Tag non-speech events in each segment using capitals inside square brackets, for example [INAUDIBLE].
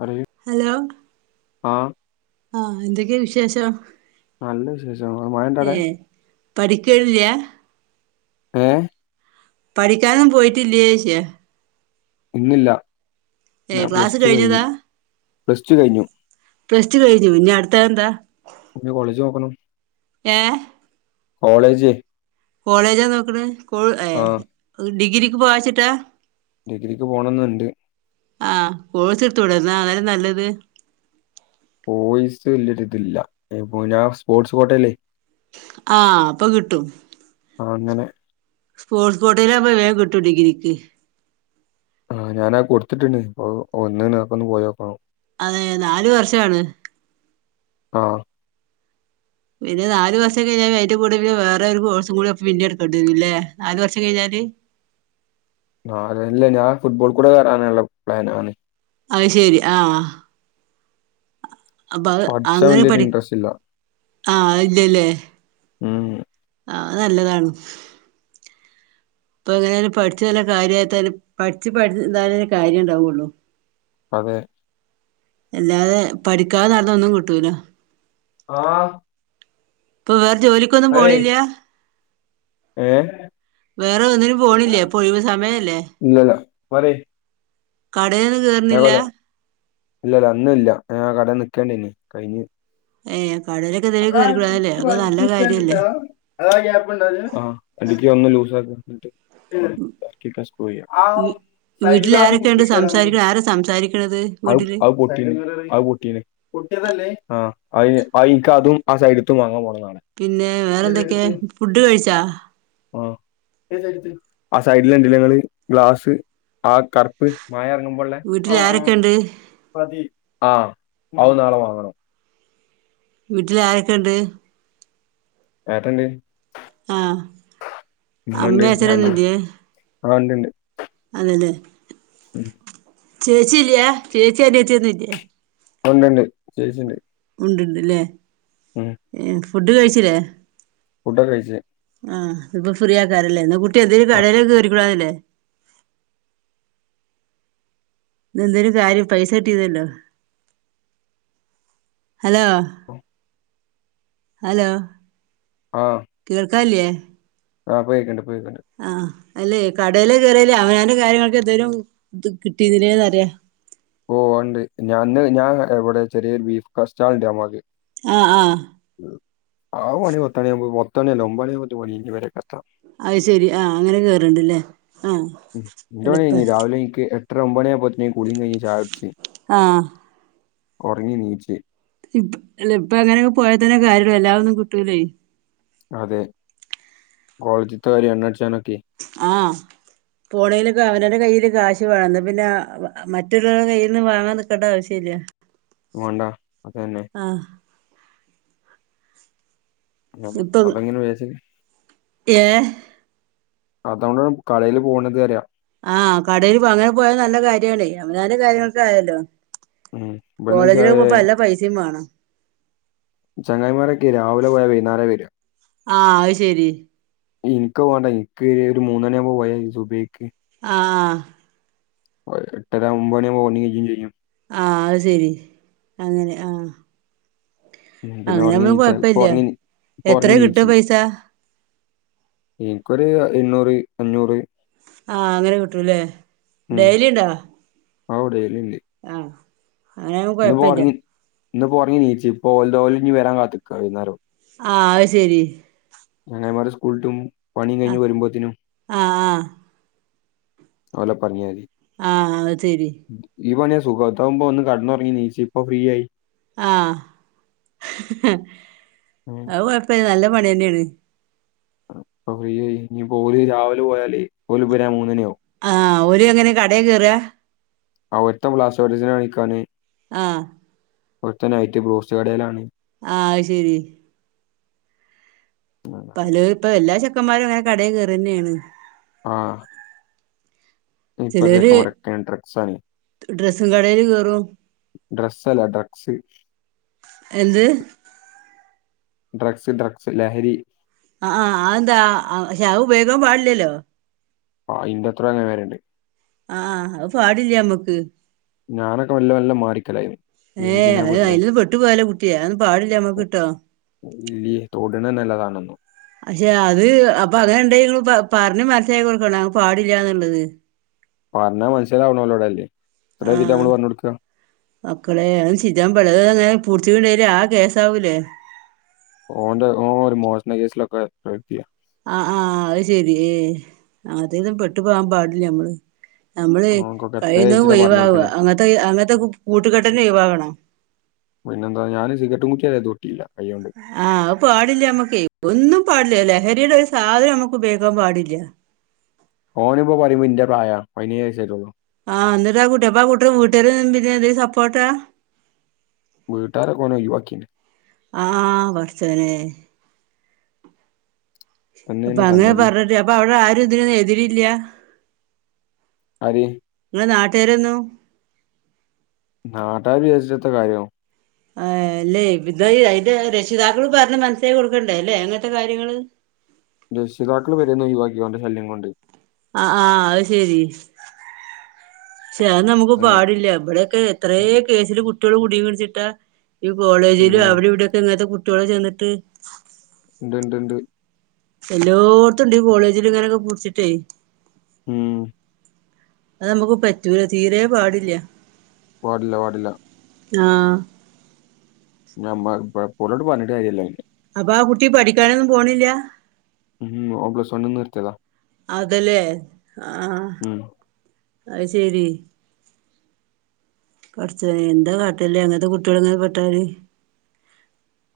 പറയൂ ഹലോ. ആ ആ, ന്തൊക്കെ വിശേഷം? നല്ലവിശേഷാണ്, മഴണ്ടവടേ? പഠിക്കലില്ലേ? ഏ? പഠിക്കാനൊന്നും, പോയിട്ടില്ലേ? ഇന്നില്ല. ഏ, ഞാൻ പ്ലസ് ക്ലാസ്, ടു കഴിഞ്ഞതാ? കഴിഞ്ഞു പ്ലസ് ടു കഴിഞ്ഞു പ്രസ്റ്റ്, കഴിഞ്ഞു, ഇഞ്ഞി അടുത്തതെന്താ? ഇനി കോളേജ് ഏ? കോളേജ്. കോളേജാ, നോക്ക്ണ്? കോ, ഏ, ഡിഗ്രിക്ക്, പോവച്ചിട്ടാ? ഡിഗ്രിക്ക്, പോണംന്നുണ്ട്. ആഹ്, കോഴിസെടുതൂടെ? ന്നാ, അതല്ലേ, നല്ലത്? പോയ്സ്, വല്ലിയൊരുതില്ല, പോന്നാ, സ്പോർട്സ്, കോട്ടല്ലേ ആ, അപ്പൊ, കിട്ടും. ആ, അങ്ങനെ. കോഴിക്കോട് കാർക് വേഗം, കിട്ടും, ഡിഗ്രിക്ക് ആഹ, ഞാനാ, കൊടുത്തിട്ടിണ്ട്, ഇപ്പൊ, ഒന്ന്ക്ക, ഒന്ന്, പോയോക്കോ അതെ, നാലു, വർഷാണ് ആഹ. പിന്നെ, നല്, വർഷം, കഴിഞ്ഞാല്, അതി്ന്റെ, കൂടെ, വേറെ, ഒരു, കോഴ്സ്, കൂടി, പിന്നി, എടുക്കണ്ടിരുന്നല്ല, നല്, വർഷം കഴിഞ്ഞാല് [UNINTELLIGIBLE] ആ, അതല്ല, ഞാൻ, ഫുട്ബോൾ, കൂടെ, കയറാനുള്ള, പ്ലൻ, ആണ് അത്, ശെരി, ആഹ അപ്പ, അ, പഠിച്ചാൻ അങ്ങനെ, വലിയൊരു പഠി, ഇൻട്രസ്റ്റ് ഇല്ല ആഹ, ഇല്ലല്ലേ ഉം ആഹ, നല്ലതാണ് ഇപ്പൊ, എങ്ങനൊലും, പഠിച്ചു, നല്ല, കാര്യും, പഠിച്ചച്ച്, പഠ, എന്തും, കാര്യം, ണ്ടാവുള്ളു അതെ. എല്ലാതെ, പഠിക്കാതെ നല്ലൊന്നും, കിട്ടൂലോ ആഹ് ഇപ്പ്‌. വേർ. ജോലിക്കൊന്നും. പോണില്ല്യ ഏ വേറെ. ഒന്നിനും പോണില്ലേപ്പൊ. ഒയിവ്. സമയല്ലേ പറയ്യ് കടേന്ന്. കേർണില്ല ല്ല. ഇല്ല. ആ കടേന്ന്. നികെനേര്ന്ന്. കഴിഞ്ഞു ഏ. ത് അതാ ടിക്കി വൽച്ചിട്ടാട. കാര്യല്ലേ അതാ. ഗ്യപ്പ്‌ണ്ടാ. അതിന്. ആ. ടിക്കി ഒന്ന്‌ ലൂസാക [UNINTELLIGIBLE] വീ വീട്ടിൽ ആരൊക്കെയുണ്ട് സംസാരിക്കണ ആരാ സംസാരിക്കണത് അഹ് വീട്ടില് അഹ് പൊട്ടീന്. പൊട്ടീന്. പൊട്ടിയെതല്ലേ. അഹ് ആഹ അ അയി ക്ക് അതും ആ സൈഡത്തും വാങ്ങാൻ പോണ് പിന്നെ വേറെന്തൊക്കെ ഫുഡ് കഴിച്ചാ ആ, സൈഡില് എണ്ടിലേങ്ങള്. ഗ്ലാസ് ആ, കർപ്പ്. മയ എറങ്ങുമ്പോള്ളെ.. വീട്ടിൽ ആരൊക്കെയുണ്ട് പതി ആഹ, അത് നാളെ വാങ്ങണം വീട്ടിലെ. ആരൊക്കെ. ഇണ്ട് ഏട്ടൻണ്ട് ആഹ, അമ്മ. അച്ചനൊന്ന്. ഇല്ല്യ ആഹ.. ണ്ട്. ണ്ട് അതെല്ലേ [INAUDIBLE] ചേച്ചി ഇല്ലി യ. ചേച്ചി അനിയത്തി ഒന്നം ഇല്ല്യേ ആ. ണ്ട്ണ്ട്. ചേച്ചിണ്ട് ഉണ്ട്ണ്ട്ലേ. എ. ഫുഡ് കഴിച്ചിലേ ഫുഡോക്കെ. കഴിച്ച് ആഹ് ഇപ്പൊ. ഫ്രീ ആകാരല്ലേ. എന്ന കുട്ടി എന്തേലും ആ കടയിലൊക്കെറികൂടായിര്ന്നില്ലേ [INAUDIBLE] ന്ന. എന്തേിലും കാര്യം പൈസ കിട്ടീര്ന്നല്ലോ ഹലോ. ഹലോ. ആഹ് കേൾക്കാല്ല്യേ ആ പ്പൊ കേക്ണ്ട് ആഹ. അല്ലെ. കടേല് കേറയാലേ അവനവന്റെ കാര്യങ്ങൾക്കൊക്കെ എന്തേലും. കിട്ടിര് ന്നിലേഅറിയ -ഹ്‌ ഓ... ഒണ്ട് ഞന്ന്. ഞാൻ ഇവിടെ ചെറിയൊരു ബീഫ് സ്റ്റാൾണ്ട്മ്മോക്ക് അ.. അ ആ. പണി പത്തുണി. പത്തു മണി അല്ല ഓമത് മണി പണി കഴിഞ്ഞ് പറക്കും എത്താമം അയിശെരി. ആഹ. അങ്ങനെ കേറണ്ട്ല്ലേ.. അഹ. [UNINTELLIGIBLE] ട്ടരാ. ഒബണി ആവുമോഴാത്തക്. കുളീം. കഴിഞ്ഞ്. ചായൊട് ആഹ കൊറങ്ങിണീച് ഇപ്പ്‌ ഇപ്പഅങ്ങനെയൊക്കെ പോയാതന്നെ കാര്യള്ളൂ എല്ലാ ഒന്നും കിട്ടൂലെ അതെ കോളേജ്ത്തെ ര്യ എണ്ണടിച്ഛനൊക്കെ ആഹ പോണെയിലൊക്കെ അവനന്റെ കയ് കാശ് വേണ് ന്നപിന്നെ മറ്റുള്ളോരുടെ കയ്യിൽന്ന് വാങ്ങാൻ നിക്കണ്ട ആവശ്യല്ല വണ്ട അതെന്നെ ആഹ് അങ്ങനെ നുപ്പൊത് അതങ്ങനെ വിചാരിച്ച് ഏ അതൊണ്ട് കളയില് പോണത് അറിയ ആഹ് കടയിൽ പൊ അങ്ങനെ പോയാല് നല്ല കാര്യണേ അവനാന്റെ കാര്യങ്ങള്കായല്ലോ ഉം ഇവിടുന്ന് ചെ കോളേജിൽപ്പൊ നല്ല പൈസിം വേണം ചങ്ങായിമാരൊക്കെ രാവിലെ പോയ വൈന്നാരെ വെരു ആഹ അഹ്ശരി ഇൻക്ക് പോണ്ട ഇക്ക് ഒരു മൂന്ന്ണി ആവുമ്പോ പൊയതി സുബൈക്ക് ആഹ് ഏ എട്ടര ഒമ്പത് മണിയാവുമ്പോ [UNINTELLIGIBLE] ചെയ്യും ആഹ് അത് ശെരി അങ്ങനെ ആഹ് ഉം, പിന്നെ അങ്ങനെ ഉറങ്ങി നമ്മള് നീച്ചാൽ ഇപ്പൊ കൊഴപ്പില്ല്യ ഉറങ്ങി നീ- ഇപ്പൊ എത്രയ ഉറങ്ങി കിട്ട നീച്ച് പൈസ എനിക്കൊരു എണ്ണൂറ് അഞ്ഞൂറ് ആ അങ്ങനെ കിട്ടൂല്ലേ ഡെയ്ലി ഇണ്ടോ അവിടെ ആ അങ്ങനെയാവുമ്പോ കൊഴപ്പില്ല ഇന്ന് പൊറങ്ങി ഇണീച്ച് ഇപ്പോ [UNINTELLIGIBLE] ഓല് ഇനി വരാൻ കാത്തിക്കാ വൈന്നേരം ആ അത് ശരി ചെങ്ങായിമാര് സ്കൂളിട്ടും പണിയും കഴിഞ്ഞ് ആഹ് വരുമ്പോത്തിനും ആഹ് ആഹ് അവളെ പറഞ്ഞാതി ആ അതരി ഈ പണിയാ സുഖം ഇതാവുമ്പോ ഒന്ന് കെടന്നൊറങ്ങി ഇണീച്ച് ഇപ്പൊ ഫ്രീ ആയി ആ ഹ്ഹ് ഉം, അത് കുഴപ്പില്ല നല്ല പണിതന്നെയാണ് ഇപ്പ ഫ്രീ ആയി ഇനി പോല് രാവിലെ പോയാല് ഓല് വരാൻ മൂന്നുമണിയാവും ആ ഓര് എങ്ങനെ കടേ കേറാ ഒരുത്തൻ പ്ലാസ്റ്റൊഡിസിന് പണിക്കാന് ആ ഒരുത്തൻ നൈറ്റ് ബ്രോസ്റ്റ് കടയിലാണ് ആ അത് ശരി പലും ഇപ്പൊ എല്ലാ ചെക്കന്മാരും ഇങ്ങനെ കടയി കേറന്നെയാണ് ആ ഇപ്പത്തെ ചെലോര് ചെക്കമ്മാരോക്കെ ഡ്രെഗ്സ് ആണ് ഡ്രസ്സും കടേല് കേറും ഡ്രസ്സ് അല്ല ഡ്രക്സ് എന്ത് ഡ്രഗ്സ് ഡ്രക്സ് ലഹരി അ ആ അത് എന്താ ശഹ് ഉപയോഗിക്കാൻ പാടില്ലല്ലോ ആ ഇന്റത്ര അങ്ങനെ വരുണ്ട് ആ അത് പാടില്ല നമ്മക്ക് ഞാനൊക്കെ വല്ല വല്ല മാറിക്കലായിന്ന് ഏ അതിന് അതിനകത്ത് പെട്ടുപോയാലോ കുട്ടിയെ അതൊന്നും പാടില്ല നമ്മക്ക് കേട്ടോ ഇല്ല്യേ തൊടണ നല്ലതാണെന്നോ പക്ഷെ അത് അപ്പൊ അങ്ങനെ ഉണ്ടായിക്കണു പ പറഞ്ഞ് മനസ്സിലായി കൊടുക്കണം അത് പാടില്ല്യാന്നുള്ളത് പറഞ്ഞാ മനസ്സിലാവണല്ലോടല്ലേ ആ മക്കളെ അവ് ചിജ്ജാൻ പട [UNINTELLIGIBLE] ആ കേസാവൂലേ? ഓന്റെ ഓ ഒരു മോശണ കേസിലൊക്കെ പ്രതിയ. ആ -ആഹ് അഹ് ശെരി ഏ അങ്ങത്തില് പെട്ടു പോവാൻ പാടില്ല്യ മ്മള്. നമ്മളെ ഓൻക്കൊക്കെ എത്ര കഴിയുന്നം വെച്ചിട്ടാ പറഞ്ഞു ഒഴിവാവ്യ കൊടുക്കണേ അങ്ങത്തെ അങ്ങത്തെ കൂട്ടുകെട്ടന്നെ ഒഴിവാകണം. പിന്നെന്താ ഞാന് സിഗററ്റ് കുറ്റ്യ ന്നെ തൊട്ടില്ല. ആഹ് അത് പാടില്ലമ്മക്കേ ഒന്നും പാടില്ലല്ലേ. ലഹരിടെ ഒരു സാധനമ്മക്ക് ഉപയോഗിക്കാൻ പാടില്ല. ഓന്പ്പോ പറയുമ്പോ ഇന്റെ പ്രായാ വൈനേയ് വയസ്സായിട്ടുള്ളൂ. ആ ന്നട്ടാ കുട്ട്യപ്പാ കൂട്ടര് വീട്ടര് പിന്നെ ഇതിന് സപ്പോട്ടാ. വീട്ടാരൊക്കെ ഒനൊയ്വാക്കീന്. ആ പട്ച്ചോനേ. പ്പൊ തന്നെയാണ് സംഗതി അങ്ങനെപറഞ്ഞട്ടിന് അപ്പൊ ഔടെ ആരുതിനന്ന് എതിരില്ല? ആര്? നാട്ടുകേരന്നു. നാട്ടാര് വിജര്ച്ചട്ടത്ത കാര്യം. ഏ... അല്ലെയ് [UNINTELLIGIBLE] അയിന്റെ രക്ഷിതാക്കള് പർഞ്ഞ് മനസ്സിലാക്കികൊടുക്കണ്ടേ ല്ലേ അങ്ങൻത്തെ കാര്യങ്ങള്. രക്ഷിതാക്കൾ പെരീന്ന് ഒയ്വാക്കി ഓൻ്റെ ശല്യം കൊണ്ട്. ആ ആഹ അത് ശെരി. ക്ഷെ അ നമുക്ക് അങ്ങനെ പാടില്ല. ഇബടെക്കെ എത്രേ കേസില് കു ട്ട്യള് [UNINTELLIGIBLE] ഈ കോളേജില് പിന്നെ അവിടിവിടെക്കെ ഇങ്ങൻത്തെ കുട്ടിയോള് ചെന്നിട്ട്. ണ്ട്ണ്ട് ണ്ട്. എല്ലോട്ത്തുണ്ട് ഈ കോളേജില് ങ്ങനൊക്കെ പുട്ച്ചിട്ടേ. ഉം. അത് നമ്മക്ക് പറ്റൂല തീരെ പാടില്ല. പാടില്ല പാടില്ല. ആ. [UNINTELLIGIBLE] ഓലോട് പർഞ്ഞിട്ട് കാര്യല്ല പ്പാ കുട്ടി പഠിക്കാനൊന്നും പോണില്ല. ഉം ഓ പ്ലസ്വണ്ണിന്ന് നിർത്ത്യത. അതല്ലേ ആഹ അ ശരി. പട്ച്ചോനെ എന്താ കാട്ടല്ലേ അങ്ങനത്തെ കുട്ട്യള് ങ്ങനെ പെട്ടാല്.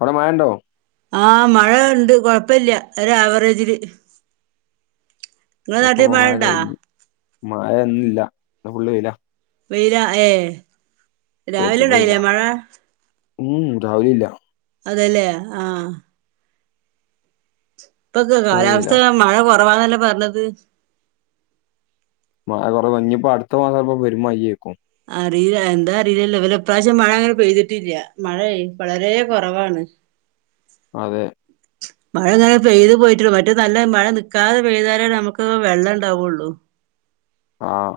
ഔടെ മയണ്ടോ? ആഹ മഴ ണ്ട് കൊഴപ്പില്ല ഒരാ വറേജില്. അക്കപ്പ മഴ കഴിഞ് മഴ ഇന്നില്ല ഇന്ന് ഫുള്ള് വെയിലാ. വെയില ഏ പെരും രാവിലെണ്ടായില്ലേ വെയിലാ മഴ. ഉം രാവിലില്ല. അതല്ലേ ആഹ. പ്പൊക്കെ ഇപ്പൊ വെയിലാ കാലാവസ്ഥ മഴ കുറവാന്നല്ലേ പറഞ്ഞത്. ആ കുറവ ഞ്ഞിപ്പോ അടുത്ത മാസംപ്പ പെരും മയയ്ക്കും. അറില്ല എന്താ അറിലല്ലൊ വല പ്ര്രാവശ്യം മഴ ങ്ങനെ പെയ്തിട്ടില്ല. മഴയ് വളരെ കുറവാണ്. അതെ. മഴങ്ങനെ പെയ്ത് പോയിട്ടുള്ളു മറ്റ നല്ല മഴ നിക്കാതെ പെയ്താലല്ലേ നമുക്ക് വെള്ളണ്ടാവുള്ളു. [INAUDIBLE] ആഹ.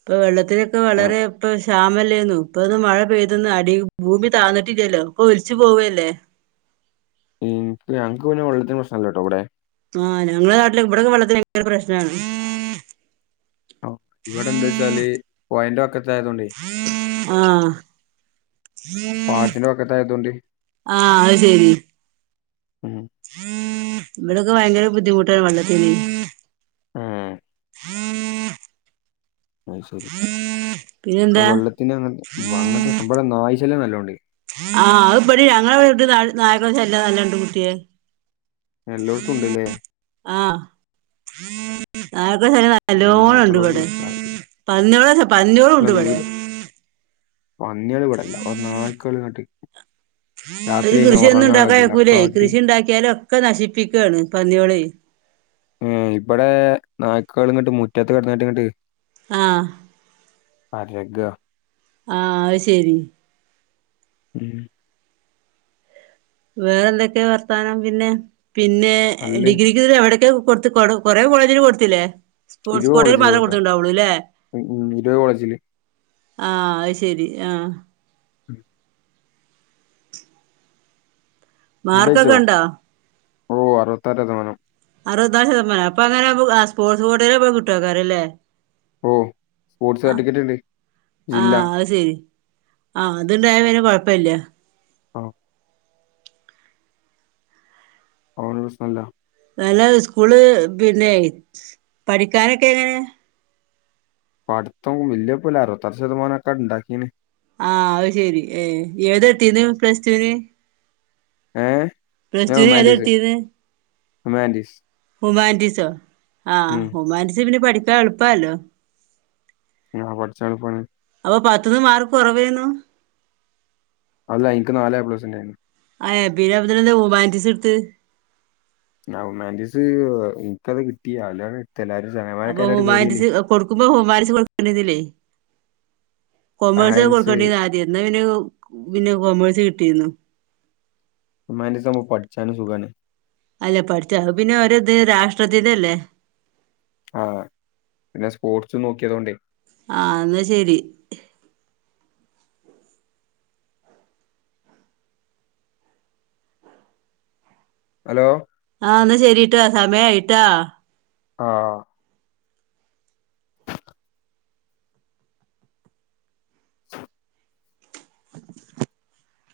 പ്പൊ വെള്ളത്തിനൊക്കെ വളരെപ്പ ശ്യാമല്ലേന്നു ഇപ്പന്ന് മഴ പെയ്തന്ന് അടി ഭൂമി താന്നിട്ടില്ലല്ലോ ഒക്ക ഒൽച്ചു പോവല്ലേ. [INAUDIBLE] മ്.. ഞങ്ങക്ക് പിന്നെ വെള്ളത്തിന് പ്രശ്നല്ലട്ടോ വടെ. ആ ഞങ്ങളെ നാട്ടില ഇവിടൊക്കെ വെള്ളത്തിന് ഭയങ്കര പ്രശ്നാണ് ഇവിടെ എന്താ വച്ചാല് പോയിന്റ വക്ക ത്ത ആയതോണ്ടേ പാടത്തിന്റെ വക്കത്തായതോണ്ട് ആആ അത് ശരി ഉം ഇവിടൊക്കെ ഭയങ്കര ബുദ്ധിമുട്ടാണ് വെള്ളത്തിന് ആ അ ശരി പിന്നെന്താ വെള്ളത്തിന് അങ്ങ അങ്ങനത്തെ ഇവിടെ നായ് ശല്യം നല്ലൊണ്ട് ആഹ് അത് പടി ഞങ്ങളെ വിടെ നായക്കളെ ശലൃം നല്ലൊണ്ട് കുട്ടിയെ എല്ലായിടത്തും ഉണ്ട്ലേ ആ നല്ലോണം ഉണ്ട്പടെ സാധ്യത പന്നിളുംപന്നിളും ഉണ്ട്വിടെ പന്നിയേൾ ഇവിടല്ല ഒ നായ്ക്കൾ ങ്ങട് ഒരു കൃഷിയ ഒന്നും ഉണ്ടാക്കാൻ കഴിയില്ല അയക്കൂലേ അക്കാട്ടി കൃഷി ഉണ്ടാക്കിയാലോ ഒക്കെ നശിപ്പിക്കാണ് പന്നിയോളെ ആ ഇവിടെ നായ്ക്കൾ ഇങ്ങട്ട് മുറ്റത്ത് കിടനാട്ടംങ്ങട്ട് ആ അരഗ ആ അത് ശരി ഉം വേറെ എന്തൊക്കെ വർത്താനം പിന്നെ പിന്നെ നല്ല ഡിഗ്രിക്ക് എവിടെക്കെ കൊടു കൊ കൊറെ കോളേജിൽ കൊടുത്തില്ലേ സ്പോർട്സ് ഇരുപത് കോട്ടൽ കോളേജിൽ മാത്രേ കൊടുക്കാം കൊടുത്തുണ്ടാവുള്ളു അല്ലേ ഇരുപത് കോളേജിൽ ആ അ ശെരി ആ ഉം ഫുഡ് മാർക്കൊക്കെ കഴിച്ചോ ഉണ്ടോ? ഓ അറുപത്താറ് ശതമാനം അറുപതാല് ശതമാനം അപ്പൊ അങ്ങനെ ആ സ്പോർട്സ് കോട്ടയിൽ കിട്ടൊകാരലേ ഓ സ്പോർട്സ് ആ സർട്ടിഫിക്കറ്റ് ഉണ്ട് ജില്ല ആഹ് അത് ശരി ആഅത്ണ്ടായ പിന്നെ കൊഴപ്പല്ല ആ അനതൊട് പ്രശ്നംല്ല നല്ല സ്കൂള് പിന്നെ പഠിക്കാനൊക്കെ എങ്ങനെ പടുത്തം വലിയ പോല അറുപത്താറ് ശതമാനം ക്കേ ഇണ്ടാക്കീന് ആ അത് ശെരി ഏ ഏത് ട്ത്ഥീനെപ്ലസ് ടൂവിന് ഏ ഞാൻ പ്ലസ്ടുവിന് ഏതാ ഹ്യൂമാനിറ്റീസ് ഇടുത്തിത് ഹ്യൂമാനിറ്റീസ് ഹുമാൻറ്റീസോ ആ ഉം ഹുമാൻറ്റീസ് പിന്നെ പഠിക്കാൻ എളുപ്പല്ലോ ആ പഠിച്ചാണ്പ്പണ അപ്പ പത്തന്ന് മാർക്ക് കുറവേന്നു അല്ല എനിക്ക് നാല് എ പ്ലസ്ണ്ടേന്നു പിന്നെന്തിനാ ഹ്യൂമാനിറ്റീസ് എടുത്ത് ഹ്യൂമാനിറ്റീസ് ഇന്ക്കത് കിട്ടി അയിലാണ്ട് ഇട്ത്ത് എല്ലാരും ചങ്ങായിമാരൊക്കെ എല്ലട്ട് കയറില്ലേ നക്കുമ്പോ ഹോംമാർക്സ് കൊടുക്കേണ്ടിന്നില്ലേ കൊമേഴ്സ് സയൻസ് കൊടുക്കേണ്ടിരുന്ന ആദ്യം എന്നാ പി പിന്നെ കോമേഴ്സ് കിട്ടിരുന്നു ഹുമാന്റിസ് ആകുമ്പോൾ പഠിച്ചാന സുഖാണ് അല്ല പഠിച്ച പിന്നെ ത് രാഷ്ട്രത്തിതല്ലേ ആ പിന്നെ സ്പോർട്സ് നോക്കിയതോണ്ടേ ആ എന്നാ ശരി ഹലോ ആ ശെരിട്ടാ സമയയിട്ടാ ആഹ [UNINTELLIGIBLE] [INAUDIBLE]